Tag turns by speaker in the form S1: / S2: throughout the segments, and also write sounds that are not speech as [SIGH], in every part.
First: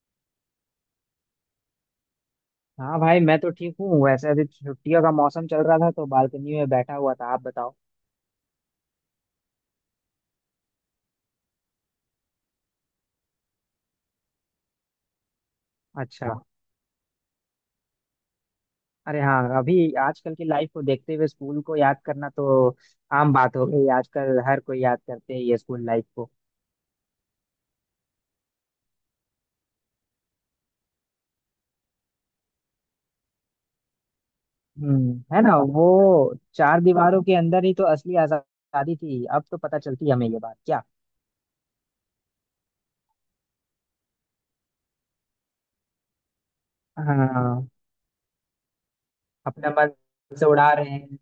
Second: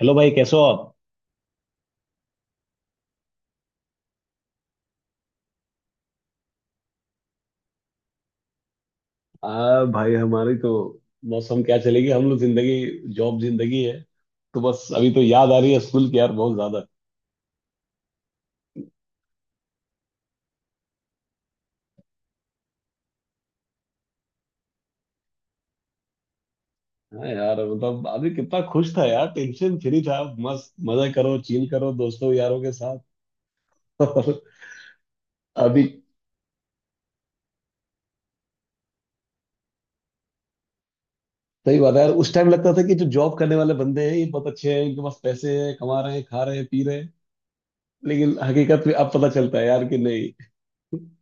S1: Hello भाई, कैसे हो आप?
S2: हाँ भाई, मैं तो ठीक हूँ। वैसे अभी छुट्टियों का मौसम चल रहा था तो बालकनी में बैठा हुआ था। आप बताओ।
S1: आ भाई, हमारी तो मौसम क्या चलेगी। हम लोग जिंदगी जॉब जिंदगी है। तो बस अभी तो याद आ रही है स्कूल की यार,
S2: अच्छा।
S1: बहुत ज्यादा।
S2: अरे हाँ, अभी आजकल की लाइफ को देखते हुए स्कूल को याद करना तो आम बात हो गई। आजकल हर कोई याद करते हैं ये स्कूल लाइफ को।
S1: हाँ यार, मतलब अभी कितना खुश था यार, टेंशन फ्री था। मस्त मजा करो, चिल करो दोस्तों यारों के साथ। [LAUGHS] और
S2: हम्म। है ना।
S1: अभी
S2: वो चार दीवारों के अंदर ही तो असली आजादी थी। अब तो पता चलती है हमें ये बात, क्या।
S1: सही बात है यार, उस टाइम लगता था कि जो जॉब करने वाले बंदे हैं ये बहुत अच्छे हैं, इनके पास पैसे हैं, कमा रहे हैं, खा रहे हैं, पी रहे हैं।
S2: हाँ।
S1: लेकिन हकीकत में अब पता चलता है
S2: अपना
S1: यार
S2: मन
S1: कि नहीं।
S2: से उड़ा रहे हैं।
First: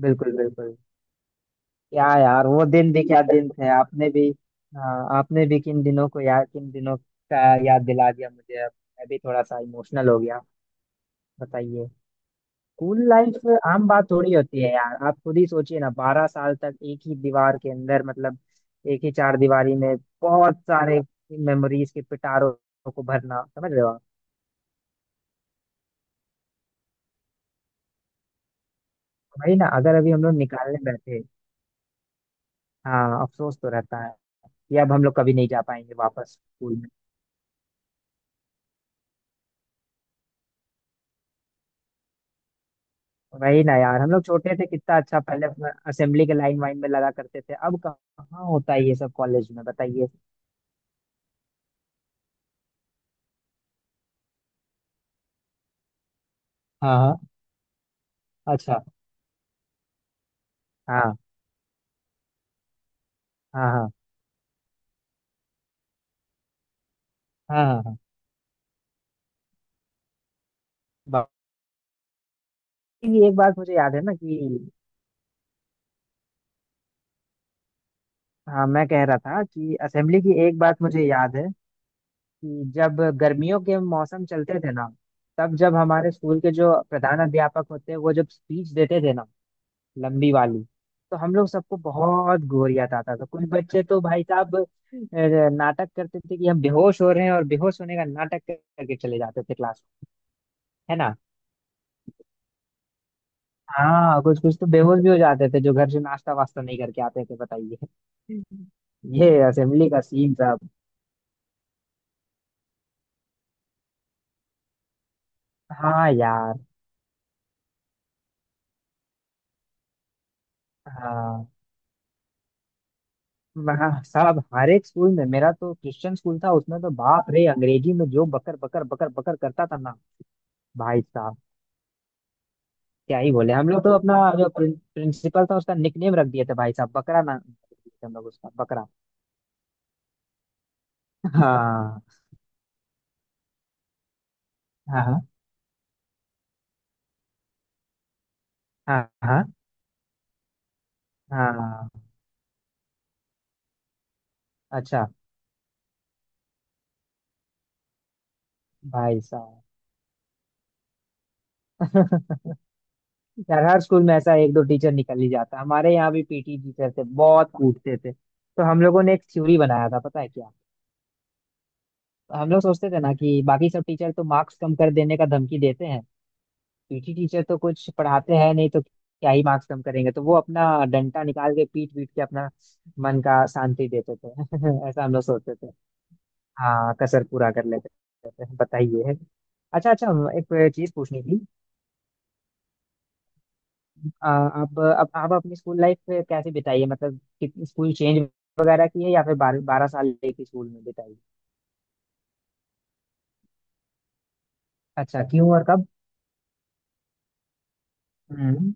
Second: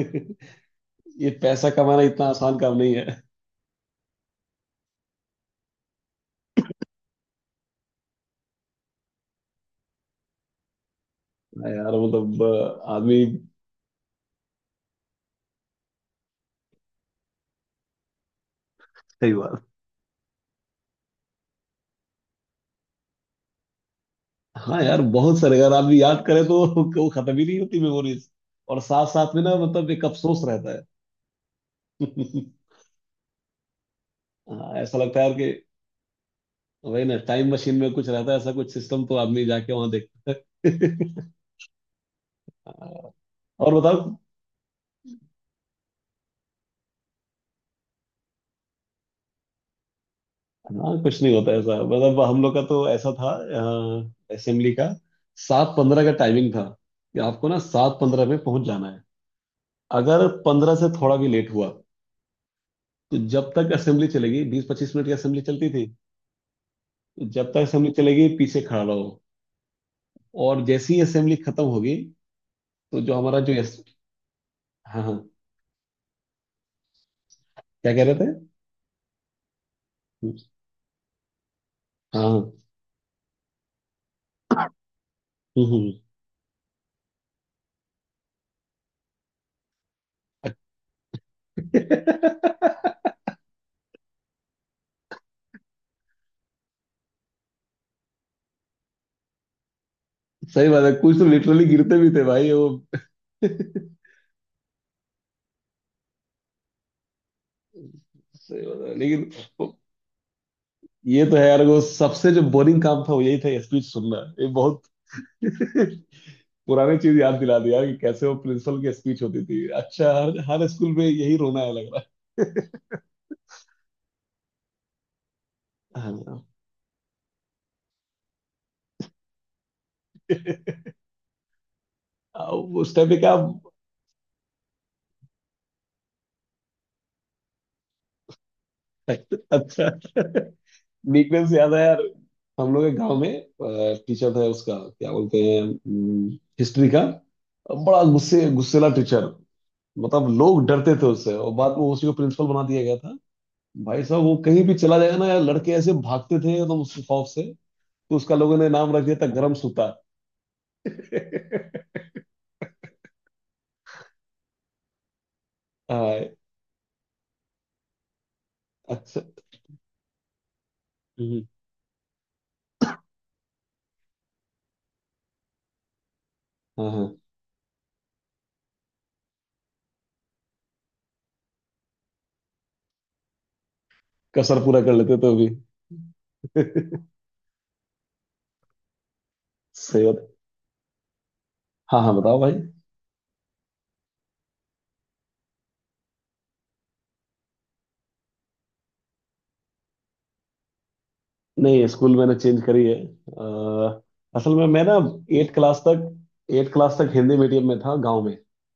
S2: बिल्कुल बिल्कुल।
S1: ये पैसा कमाना
S2: क्या
S1: इतना
S2: यार,
S1: आसान
S2: वो
S1: काम
S2: दिन
S1: नहीं
S2: भी
S1: है।
S2: क्या दिन थे। आपने भी हाँ, आपने भी किन दिनों का याद दिला दिया मुझे अब। मैं भी थोड़ा सा इमोशनल हो गया।
S1: हाँ
S2: बताइए।
S1: यार, मतलब
S2: स्कूल
S1: आदमी।
S2: लाइफ आम बात थोड़ी होती है यार। आप खुद ही सोचिए ना, 12 साल तक एक ही दीवार के अंदर, मतलब एक ही
S1: सही
S2: चार
S1: बात।
S2: दीवारी में बहुत सारे मेमोरीज के पिटारों को भरना। समझ रहे हो आप।
S1: हाँ यार, बहुत सारे अगर आदमी याद करे तो [LAUGHS] वो खत्म ही नहीं होती मेमोरीज। और साथ साथ में ना
S2: वही ना।
S1: मतलब
S2: अगर
S1: एक
S2: अभी हम लोग
S1: अफसोस रहता
S2: निकालने
S1: है।
S2: बैठे,
S1: [LAUGHS]
S2: हाँ, अफसोस तो रहता है
S1: हाँ,
S2: कि अब
S1: ऐसा
S2: हम लोग
S1: लगता है
S2: कभी
S1: यार
S2: नहीं
S1: कि
S2: जा पाएंगे वापस स्कूल।
S1: वही ना, टाइम मशीन में कुछ रहता है ऐसा, कुछ सिस्टम तो आदमी जाके वहां देखता है। [LAUGHS]
S2: वही
S1: और
S2: ना यार, हम
S1: बताओ।
S2: लोग छोटे थे कितना अच्छा। पहले अपना असेंबली के लाइन वाइन में लगा करते थे, अब कहाँ होता है ये सब कॉलेज में। बताइए।
S1: हाँ, कुछ नहीं होता ऐसा। मतलब हम लोग का तो ऐसा था, असेंबली का 7:15 का टाइमिंग था
S2: हाँ हाँ।
S1: कि आपको ना 7:15 में पहुंच
S2: अच्छा।
S1: जाना है। अगर पंद्रह से
S2: हाँ
S1: थोड़ा भी लेट हुआ तो जब तक
S2: हाँ हाँ।
S1: असेंबली चलेगी, 20-25 मिनट की असेंबली चलती थी, तो जब तक
S2: हाँ हाँ।
S1: असेंबली
S2: हाँ
S1: चलेगी पीछे खड़ा रहो। और जैसे ही
S2: बा-
S1: असेंबली खत्म होगी तो जो
S2: ये एक
S1: हमारा जो
S2: बात मुझे
S1: यस।
S2: याद है ना कि,
S1: हाँ हाँ, क्या कह रहे थे?
S2: हाँ, मैं कह रहा था कि असेंबली की एक बात मुझे याद है
S1: हाँ हाँ,
S2: कि जब गर्मियों के मौसम चलते थे ना, तब जब
S1: हम्म।
S2: हमारे स्कूल के जो प्रधान अध्यापक होते हैं वो जब स्पीच देते थे ना, लंबी वाली, तो हम लोग सबको बहुत
S1: [LAUGHS]
S2: गोरियात आता था। कुछ बच्चे तो भाई साहब नाटक करते थे कि हम बेहोश हो रहे हैं और बेहोश होने का नाटक करके चले जाते थे क्लास।
S1: सही बात है,
S2: है ना।
S1: कुछ तो लिटरली गिरते भी थे भाई वो। [LAUGHS]
S2: हाँ, कुछ कुछ तो बेहोश भी हो जाते थे, जो घर से नाश्ता वास्ता नहीं करके आते थे। बताइए।
S1: सही बात है
S2: ये
S1: लेकिन वो-
S2: असेंबली का सीन साहब।
S1: ये तो है यार, वो सबसे जो बोरिंग काम था वो यही था, स्पीच सुनना। ये बहुत
S2: हाँ
S1: [LAUGHS]
S2: यार।
S1: पुरानी चीज याद दिला दी यार, कि कैसे वो प्रिंसिपल की स्पीच होती थी। अच्छा, हर हर स्कूल में यही
S2: हाँ
S1: रोना है लग रहा है।
S2: हाँ, साहब हर एक स्कूल में। मेरा तो
S1: [LAUGHS]
S2: क्रिश्चियन स्कूल
S1: हाँ,
S2: था, उसमें तो बाप रे, अंग्रेजी में जो बकर बकर बकर बकर करता था ना भाई साहब,
S1: हाँ, उस टाइम पे
S2: क्या ही
S1: क्या।
S2: बोले। हम लोग तो अपना जो प्रिंसिपल था उसका निकनेम रख दिए थे भाई साहब, बकरा ना। हम लोग उसका बकरा।
S1: [LAUGHS] अच्छा, वीकनेस याद है यार।
S2: हाँ
S1: हम लोग के गांव में टीचर था, उसका क्या
S2: हाँ
S1: बोलते हैं, हिस्ट्री का। बड़ा गुस्से गुस्सेला
S2: हाँ
S1: टीचर,
S2: हाँ
S1: मतलब लोग डरते थे उससे। और बाद में
S2: हाँ।
S1: उसी को प्रिंसिपल बना दिया गया था। भाई साहब, वो कहीं भी चला
S2: अच्छा।
S1: जाएगा ना यार, लड़के ऐसे भागते थे एकदम उसके खौफ से। तो उसका लोगों ने नाम रख दिया
S2: भाई
S1: था गरम
S2: साहब।
S1: सूता। [LAUGHS]
S2: [LAUGHS] यार हर स्कूल में ऐसा एक दो टीचर निकल ही जाता। हमारे यहाँ भी
S1: हाँ,
S2: पीटी टीचर थे, बहुत कूटते थे तो हम लोगों ने
S1: अच्छा,
S2: एक थ्योरी बनाया था, पता है क्या।
S1: हम्म,
S2: हम लोग सोचते थे ना कि बाकी सब टीचर तो मार्क्स कम कर देने का धमकी देते हैं,
S1: हाँ
S2: पीटी
S1: हाँ,
S2: टीचर तो कुछ पढ़ाते हैं नहीं, तो क्या ही मार्क्स कम करेंगे, तो वो अपना डंडा निकाल के पीट पीट के अपना मन का शांति देते थे।
S1: कसर पूरा
S2: [LAUGHS]
S1: कर
S2: ऐसा हम
S1: लेते
S2: लोग
S1: तो भी।
S2: सोचते थे। हाँ
S1: [LAUGHS]
S2: कसर पूरा कर लेते थे। बताइए। अच्छा
S1: सही
S2: अच्छा।
S1: बात।
S2: एक चीज पूछनी थी।
S1: हाँ हाँ, बताओ भाई।
S2: आप अपनी स्कूल लाइफ कैसे बिताई है, मतलब कितनी स्कूल चेंज वगैरह की है, या फिर 12-12 साल एक ही स्कूल में बिताई।
S1: नहीं, स्कूल मैंने चेंज करी है। असल में मैं ना
S2: अच्छा, क्यों
S1: एट
S2: और
S1: क्लास
S2: कब।
S1: तक, 8th क्लास तक हिंदी मीडियम में था, गांव में।
S2: हम्म।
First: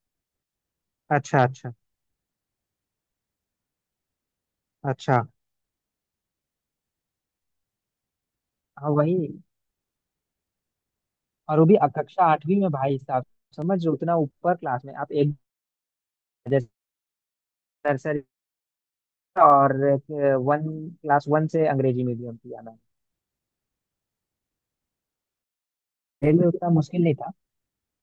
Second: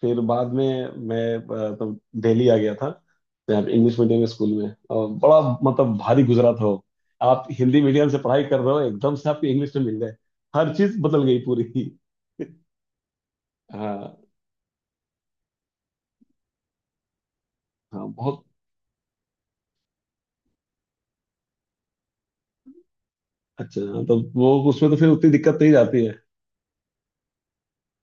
S1: फिर बाद में मैं
S2: अच्छा अच्छा
S1: तो दिल्ली आ गया था। यहाँ पे इंग्लिश मीडियम स्कूल में, और
S2: अच्छा।
S1: बड़ा मतलब भारी गुजरा था वो। आप हिंदी मीडियम से पढ़ाई कर रहे हो,
S2: हाँ,
S1: एकदम
S2: वही।
S1: से आपको इंग्लिश में मिल जाए। हर चीज बदल गई
S2: और वो भी
S1: पूरी।
S2: अब कक्षा 8वीं
S1: [LAUGHS]
S2: में भाई साहब। समझ
S1: हाँ,
S2: उतना ऊपर क्लास में आप, एक जैसे
S1: हाँ,
S2: नर्सरी
S1: बहुत।
S2: और वन, क्लास वन से अंग्रेजी मीडियम किया मैंने।
S1: अच्छा हाँ, तो वो उसमें तो फिर उतनी दिक्कत नहीं जाती है।
S2: मेरे लिए उतना मुश्किल नहीं था।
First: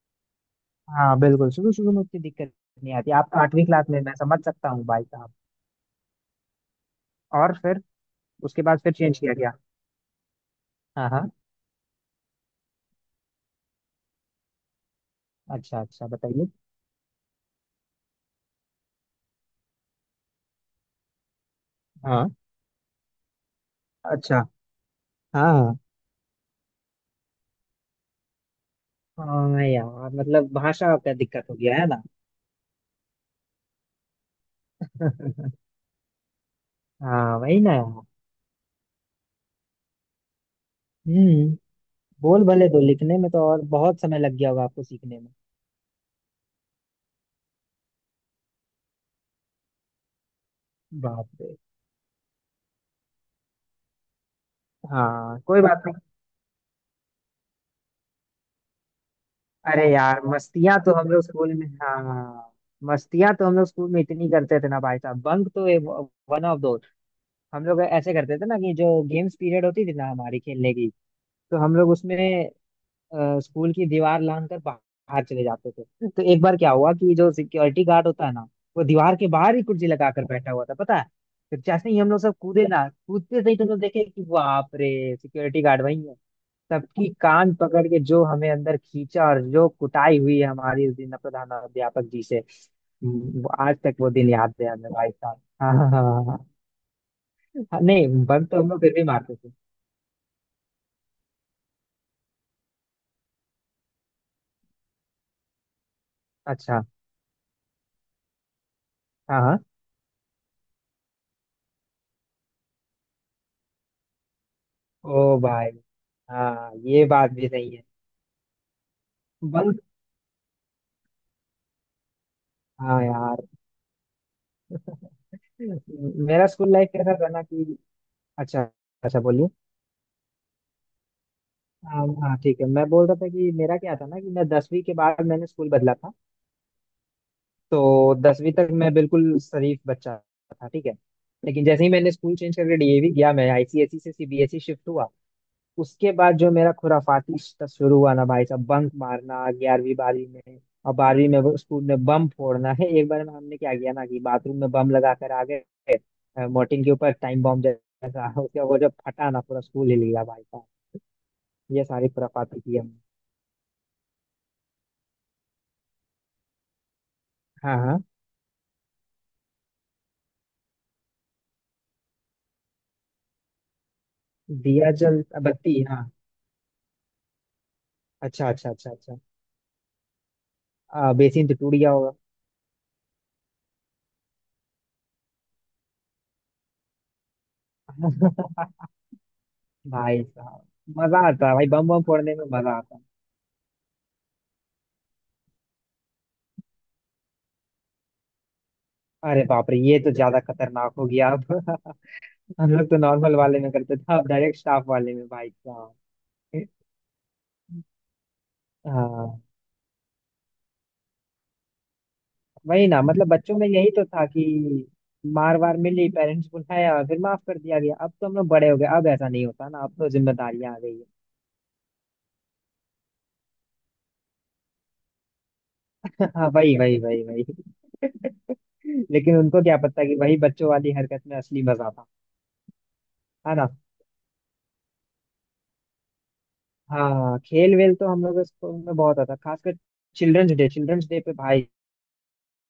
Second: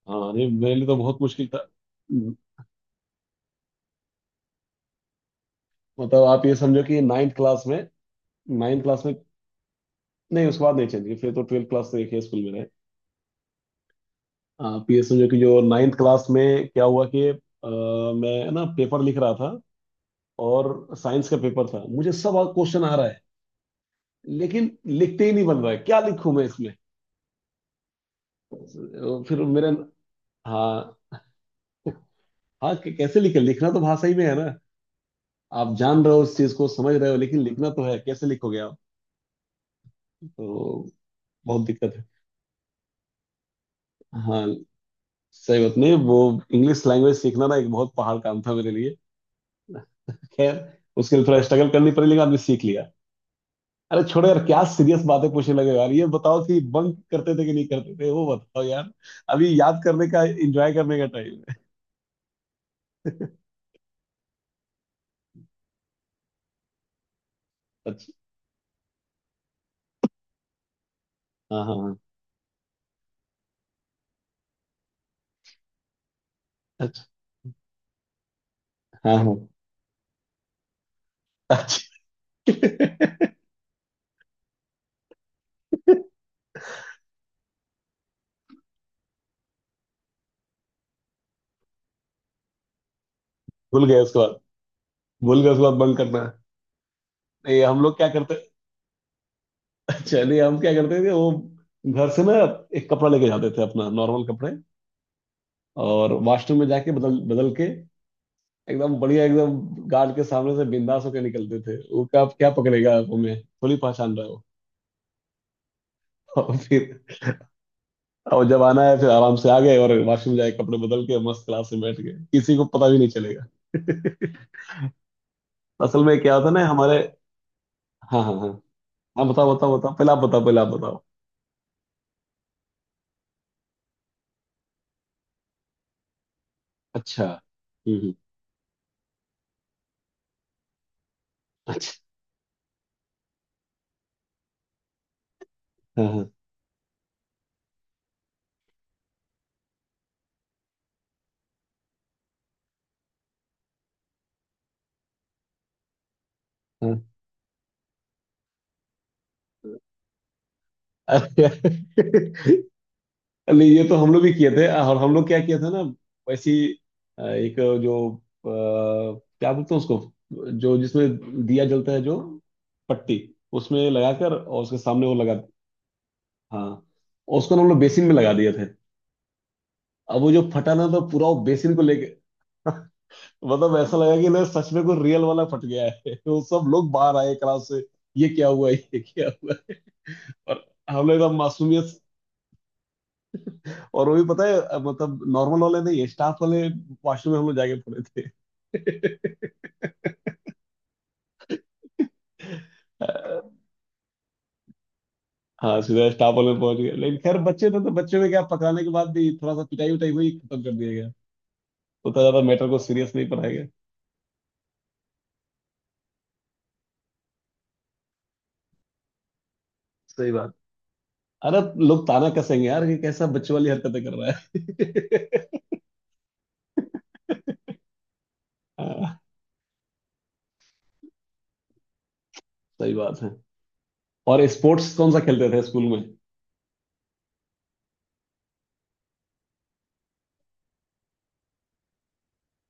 S1: हाँ, नहीं मेरे लिए तो
S2: हाँ
S1: बहुत मुश्किल
S2: बिल्कुल,
S1: था।
S2: शुरू शुरू में उतनी दिक्कत नहीं आती, आप 8वीं क्लास में, मैं समझ सकता हूँ भाई साहब।
S1: मतलब आप ये समझो कि नाइन्थ
S2: और
S1: क्लास में,
S2: फिर उसके बाद
S1: नाइन्थ
S2: फिर
S1: क्लास में।
S2: चेंज किया गया।
S1: नहीं, उसके बाद नहीं चेंज
S2: हाँ
S1: की,
S2: हाँ।
S1: फिर तो 12th क्लास तक एक ही स्कूल में रहे। पी एस एम, जो कि जो
S2: अच्छा
S1: नाइन्थ
S2: अच्छा,
S1: क्लास
S2: बताइए।
S1: में क्या हुआ कि मैं ना पेपर लिख रहा था। और साइंस का पेपर था, मुझे
S2: हाँ।
S1: सब क्वेश्चन आ रहा है,
S2: अच्छा।
S1: लेकिन लिखते ही नहीं बन रहा
S2: हाँ
S1: है, क्या लिखूं मैं इसमें।
S2: हाँ।
S1: फिर
S2: हाँ
S1: मेरे,
S2: यार, मतलब भाषा का
S1: हाँ
S2: दिक्कत हो गया है ना।
S1: हाँ, कैसे लिखे, लिखना तो भाषा ही में है ना।
S2: [LAUGHS]
S1: आप जान रहे हो उस चीज को, समझ रहे हो,
S2: हाँ
S1: लेकिन
S2: वही
S1: लिखना
S2: ना
S1: तो
S2: यार।
S1: है, कैसे लिखोगे आप। तो
S2: हम्म।
S1: बहुत दिक्कत है।
S2: बोल भले दो, लिखने में तो और बहुत समय लग
S1: हाँ,
S2: गया होगा आपको सीखने में।
S1: सही बात, नहीं वो इंग्लिश लैंग्वेज सीखना ना एक बहुत पहाड़ काम था मेरे लिए। खैर, उसके लिए
S2: बाप
S1: थोड़ा
S2: रे।
S1: स्ट्रगल करनी पड़ी, लेकिन आदमी सीख लिया। अरे छोड़ो यार, क्या सीरियस बातें
S2: हाँ
S1: पूछने
S2: कोई
S1: लगे
S2: बात।
S1: यार। ये बताओ कि बंक करते थे कि नहीं करते थे, वो बताओ यार। अभी याद
S2: अरे
S1: करने
S2: यार,
S1: का, एंजॉय करने का टाइम है।
S2: मस्तियां तो हम लोग स्कूल में इतनी करते थे ना भाई साहब, बंक तो वन ऑफ दो। हम लोग
S1: अच्छा,
S2: ऐसे करते थे ना कि जो गेम्स पीरियड होती थी ना हमारी खेलने की, तो
S1: हाँ हाँ
S2: हम लोग
S1: हाँ,
S2: उसमें स्कूल की दीवार लांग कर बाहर चले जाते थे। तो एक बार क्या हुआ
S1: अच्छा,
S2: कि जो सिक्योरिटी गार्ड होता है ना, वो
S1: हाँ
S2: दीवार के
S1: हाँ,
S2: बाहर ही कुर्सी लगा कर बैठा हुआ था, पता है। तो जैसे ही हम लोग सब कूदे ना,
S1: अच्छा।
S2: कूदते सही तो हम लोग देखे कि बाप रे, सिक्योरिटी गार्ड वही है। सबकी कान पकड़ के जो हमें अंदर खींचा और जो कुटाई हुई है हमारी उस दिन प्रधानाध्यापक जी से। वो
S1: [LAUGHS]
S2: आज
S1: भूल
S2: तक
S1: गए
S2: वो
S1: उसके
S2: दिन
S1: बाद,
S2: याद है हमें भाई साहब।
S1: भूल गए उसके
S2: हाँ
S1: बाद
S2: हाँ
S1: बंक
S2: हाँ हाँ,
S1: करना।
S2: हाँ।
S1: नहीं
S2: हाँ,
S1: हम लोग क्या
S2: नहीं,
S1: करते,
S2: बंक तो हम लोग फिर भी मारते थे।
S1: अच्छा नहीं हम क्या करते थे वो। घर से ना एक कपड़ा लेके जाते थे, अपना नॉर्मल कपड़े। और वॉशरूम में
S2: अच्छा।
S1: जाके बदल बदल के एकदम बढ़िया,
S2: हाँ हाँ।
S1: एकदम गार्ड के सामने से बिंदास होकर निकलते थे। वो क्या क्या पकड़ेगा, आप हमें थोड़ी पहचान रहे हो।
S2: ओ भाई।
S1: [LAUGHS] और
S2: हाँ, ये
S1: फिर,
S2: बात भी सही है।
S1: और जब आना है फिर आराम से आ गए,
S2: बंक।
S1: और वॉशरूम जाके कपड़े बदल के मस्त क्लास में बैठ गए, किसी को पता भी
S2: हाँ
S1: नहीं चलेगा।
S2: यार।
S1: [LAUGHS]
S2: [LAUGHS]
S1: असल में क्या
S2: मेरा
S1: होता है ना
S2: स्कूल लाइफ
S1: हमारे।
S2: कैसा था ना कि,
S1: हाँ हाँ हाँ,
S2: अच्छा अच्छा
S1: हाँ
S2: बोलिए।
S1: बताओ बताओ बताओ, पहले आप बताओ, पहले आप बताओ।
S2: हाँ हाँ, ठीक है, मैं बोल रहा था कि मेरा क्या था ना कि मैं 10वीं के बाद मैंने स्कूल बदला था।
S1: अच्छा, हम्म हम्म,
S2: तो 10वीं तक मैं बिल्कुल शरीफ बच्चा था, ठीक है। लेकिन जैसे ही
S1: अच्छा,
S2: मैंने स्कूल चेंज करके डीएवी गया, मैं आईसीएसई से सीबीएसई शिफ्ट हुआ,
S1: हाँ
S2: उसके
S1: हाँ
S2: बाद जो मेरा खुराफाती रिश्ता शुरू हुआ ना भाई साहब, बंक मारना 11वीं 12वीं में, और 12वीं में वो स्कूल में बम फोड़ना। [LAUGHS] है, एक बार में हमने क्या किया ना कि बाथरूम में बम लगा कर आ गए। मोर्टिन के
S1: हाँ।
S2: ऊपर टाइम बम जैसा। [LAUGHS] उसका वो जब फटा ना, पूरा स्कूल हिल गया भाई साहब।
S1: अरे!
S2: ये सारी खुराफाती
S1: [LAUGHS]
S2: की हमने।
S1: नहीं ये तो हम लोग भी किए थे। और हम लोग क्या किया था ना, वैसी एक,
S2: हाँ हाँ।
S1: जो क्या बोलते हैं उसको, जो जिसमें दिया जलता है जो, पट्टी, उसमें लगाकर और उसके
S2: दिया
S1: सामने वो
S2: जल
S1: लगा।
S2: बत्ती, हाँ।
S1: हाँ, और उसको ना हम लोग बेसिन में लगा
S2: अच्छा
S1: दिए थे।
S2: अच्छा अच्छा अच्छा।
S1: अब वो जो फटा ना तो पूरा वो
S2: बेसिन तो टूट
S1: बेसिन को
S2: गया
S1: लेके [LAUGHS] मतलब ऐसा लगा कि ना सच में कोई रियल वाला फट गया है। [LAUGHS] तो सब लोग बाहर आए क्लास से, ये क्या
S2: होगा।
S1: हुआ,
S2: [LAUGHS]
S1: ये क्या हुआ।
S2: भाई
S1: और
S2: साहब।
S1: हम लोग
S2: मजा
S1: एकदम
S2: आता है भाई, बम
S1: मासूमियत।
S2: बम फोड़ने में मजा आता है।
S1: और वो भी पता है मतलब नॉर्मल वाले नहीं, स्टाफ वाले वॉशरूम में हम लोग जाके पड़े थे।
S2: अरे बाप रे, ये तो ज्यादा खतरनाक हो गया अब। [LAUGHS] हम लोग तो
S1: [LAUGHS]
S2: नॉर्मल
S1: अ,
S2: वाले में करते थे, अब डायरेक्ट स्टाफ वाले में भाई
S1: हाँ,
S2: साहब।
S1: सीधा स्टाफ वाले में पहुंच गए। लेकिन खैर, बच्चे थे, तो बच्चों में क्या, पकड़ाने के बाद भी
S2: हाँ
S1: थोड़ा सा पिटाई उटाई हुई, खत्म कर दिया गया। उतना ज्यादा मैटर को
S2: वही ना,
S1: सीरियस
S2: मतलब
S1: नहीं पढ़ाया
S2: बच्चों
S1: गया।
S2: में यही तो था कि मार वार मिली, पेरेंट्स बुलाया, फिर माफ कर दिया गया। अब तो हम लोग बड़े हो गए, अब ऐसा नहीं होता ना, अब तो
S1: सही बात।
S2: जिम्मेदारियां आ गई है।
S1: अरे, लोग ताना कसेंगे यार कि कैसा बच्चों वाली हरकतें कर रहा है।
S2: [LAUGHS] हाँ वही वही वही वही।
S1: [LAUGHS]
S2: [LAUGHS]
S1: हाँ,
S2: लेकिन उनको क्या पता कि वही बच्चों वाली हरकत में असली मजा था।
S1: सही बात है।
S2: है ना।
S1: और स्पोर्ट्स कौन सा खेलते थे स्कूल में?
S2: हाँ, खेल वेल तो हम लोग स्कूल में बहुत आता, खासकर चिल्ड्रंस डे। चिल्ड्रंस डे पे भाई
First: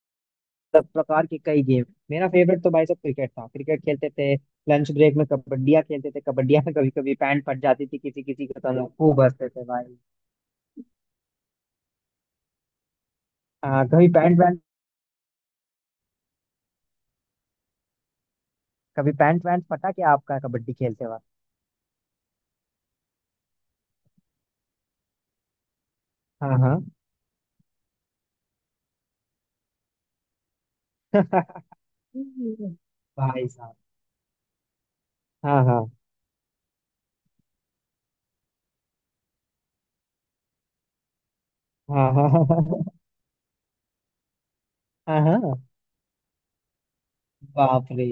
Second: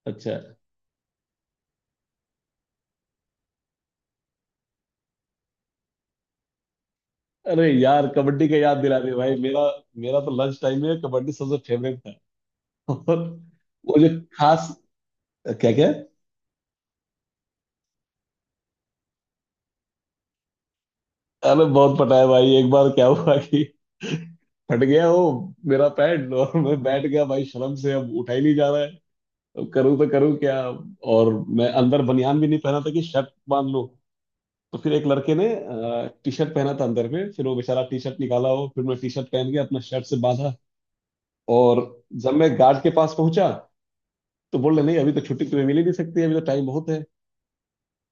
S1: अच्छा।
S2: सब प्रकार के कई गेम। मेरा फेवरेट तो भाई सब क्रिकेट था, क्रिकेट खेलते थे। लंच ब्रेक में कबड्डिया खेलते थे, कबड्डिया में कभी कभी पैंट फट
S1: अरे
S2: जाती थी
S1: यार,
S2: किसी
S1: कबड्डी
S2: किसी
S1: का
S2: का, तो हम
S1: याद
S2: लोग
S1: दिला दे
S2: खूब
S1: भाई।
S2: हंसते
S1: मेरा,
S2: थे भाई।
S1: मेरा तो लंच टाइम में कबड्डी सबसे फेवरेट था। [LAUGHS] और
S2: हाँ
S1: वो
S2: कभी
S1: जो
S2: पैंट वैंट।
S1: खास, क्या क्या।
S2: कभी पैंट वैंट फटा क्या आपका कबड्डी खेलते वक्त।
S1: अरे बहुत, पता है भाई एक बार क्या हुआ कि फट गया वो, मेरा पैड। और
S2: हाँ
S1: मैं
S2: हाँ।
S1: बैठ गया भाई शर्म से, अब उठा ही नहीं जा रहा है, अब करूँ तो करूँ क्या। और मैं अंदर बनियान भी नहीं
S2: [LAUGHS]
S1: पहना था कि शर्ट
S2: भाई
S1: बांध
S2: साहब।
S1: लूं। तो फिर एक लड़के ने
S2: हाँ हाँ
S1: टी शर्ट पहना था अंदर में, फिर वो बेचारा टी शर्ट निकाला हो, फिर मैं टी शर्ट पहन के अपना शर्ट से बांधा। और
S2: हाँ हाँ
S1: जब मैं
S2: हाँ
S1: गार्ड के पास पहुंचा तो बोल रहे नहीं, अभी
S2: हाँ
S1: तो
S2: हाँ। हाँ,
S1: छुट्टी तुम्हें
S2: हाँ।
S1: मिल ही नहीं सकती, अभी तो टाइम बहुत है।
S2: बाप रे।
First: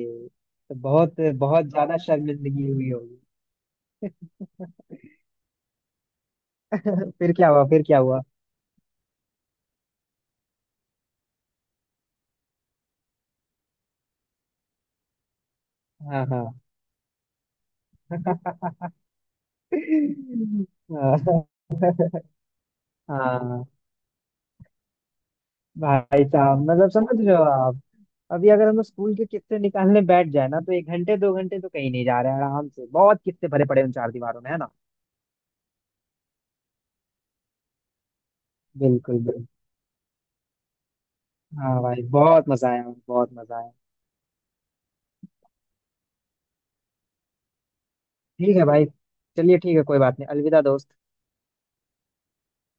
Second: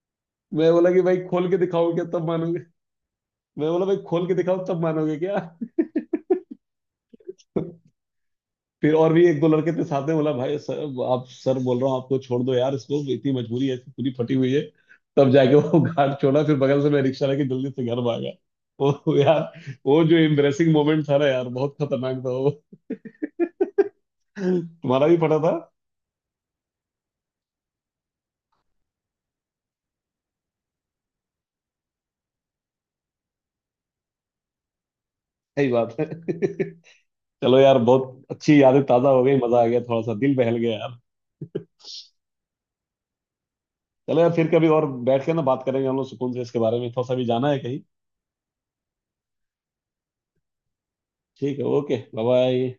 S1: मैं
S2: तो
S1: बोला कि भाई
S2: बहुत
S1: खोल के
S2: बहुत
S1: दिखाओ
S2: ज्यादा
S1: क्या, तब मानोगे?
S2: शर्मिंदगी हुई होगी।
S1: मैं बोला भाई खोल के दिखाओ तब मानोगे क्या?
S2: [LAUGHS] फिर क्या हुआ, फिर क्या हुआ।
S1: फिर और भी एक दो लड़के थे साथ में, बोला भाई सर, आप सर बोल रहा हूँ आपको, छोड़ दो यार इसको, इतनी मजबूरी है, इसकी पूरी फटी हुई है। तब जाके वो [LAUGHS] घाट
S2: हाँ
S1: छोड़ा, फिर
S2: हाँ।
S1: बगल से मैं रिक्शा लेके जल्दी से घर भागा।
S2: [LAUGHS]
S1: वो यार, वो जो एम्बरेसिंग मोमेंट था ना यार, बहुत खतरनाक था वो।
S2: हाँ
S1: तुम्हारा भी फटा था।
S2: भाई साहब, मतलब समझ रहे हो आप। अभी अगर हम लोग स्कूल के किस्से निकालने बैठ जाए ना, तो 1 घंटे 2 घंटे तो कहीं नहीं जा रहे हैं, आराम से बहुत किस्से भरे पड़े हैं उन चार दीवारों में। है ना।
S1: सही बात है। [LAUGHS] चलो यार, बहुत अच्छी यादें ताजा
S2: बिल्कुल
S1: हो गई,
S2: बिल्कुल।
S1: मजा आ गया, थोड़ा सा दिल बहल गया यार।
S2: हाँ भाई, बहुत मजा आया। बहुत मजा आया।
S1: चलो यार, फिर कभी और बैठ के ना बात करेंगे हम लोग सुकून से, इसके बारे में थोड़ा सा भी जाना है कहीं।
S2: ठीक है भाई। चलिए ठीक है कोई बात नहीं। अलविदा दोस्त।
S1: ठीक है, ओके, बाय बाय।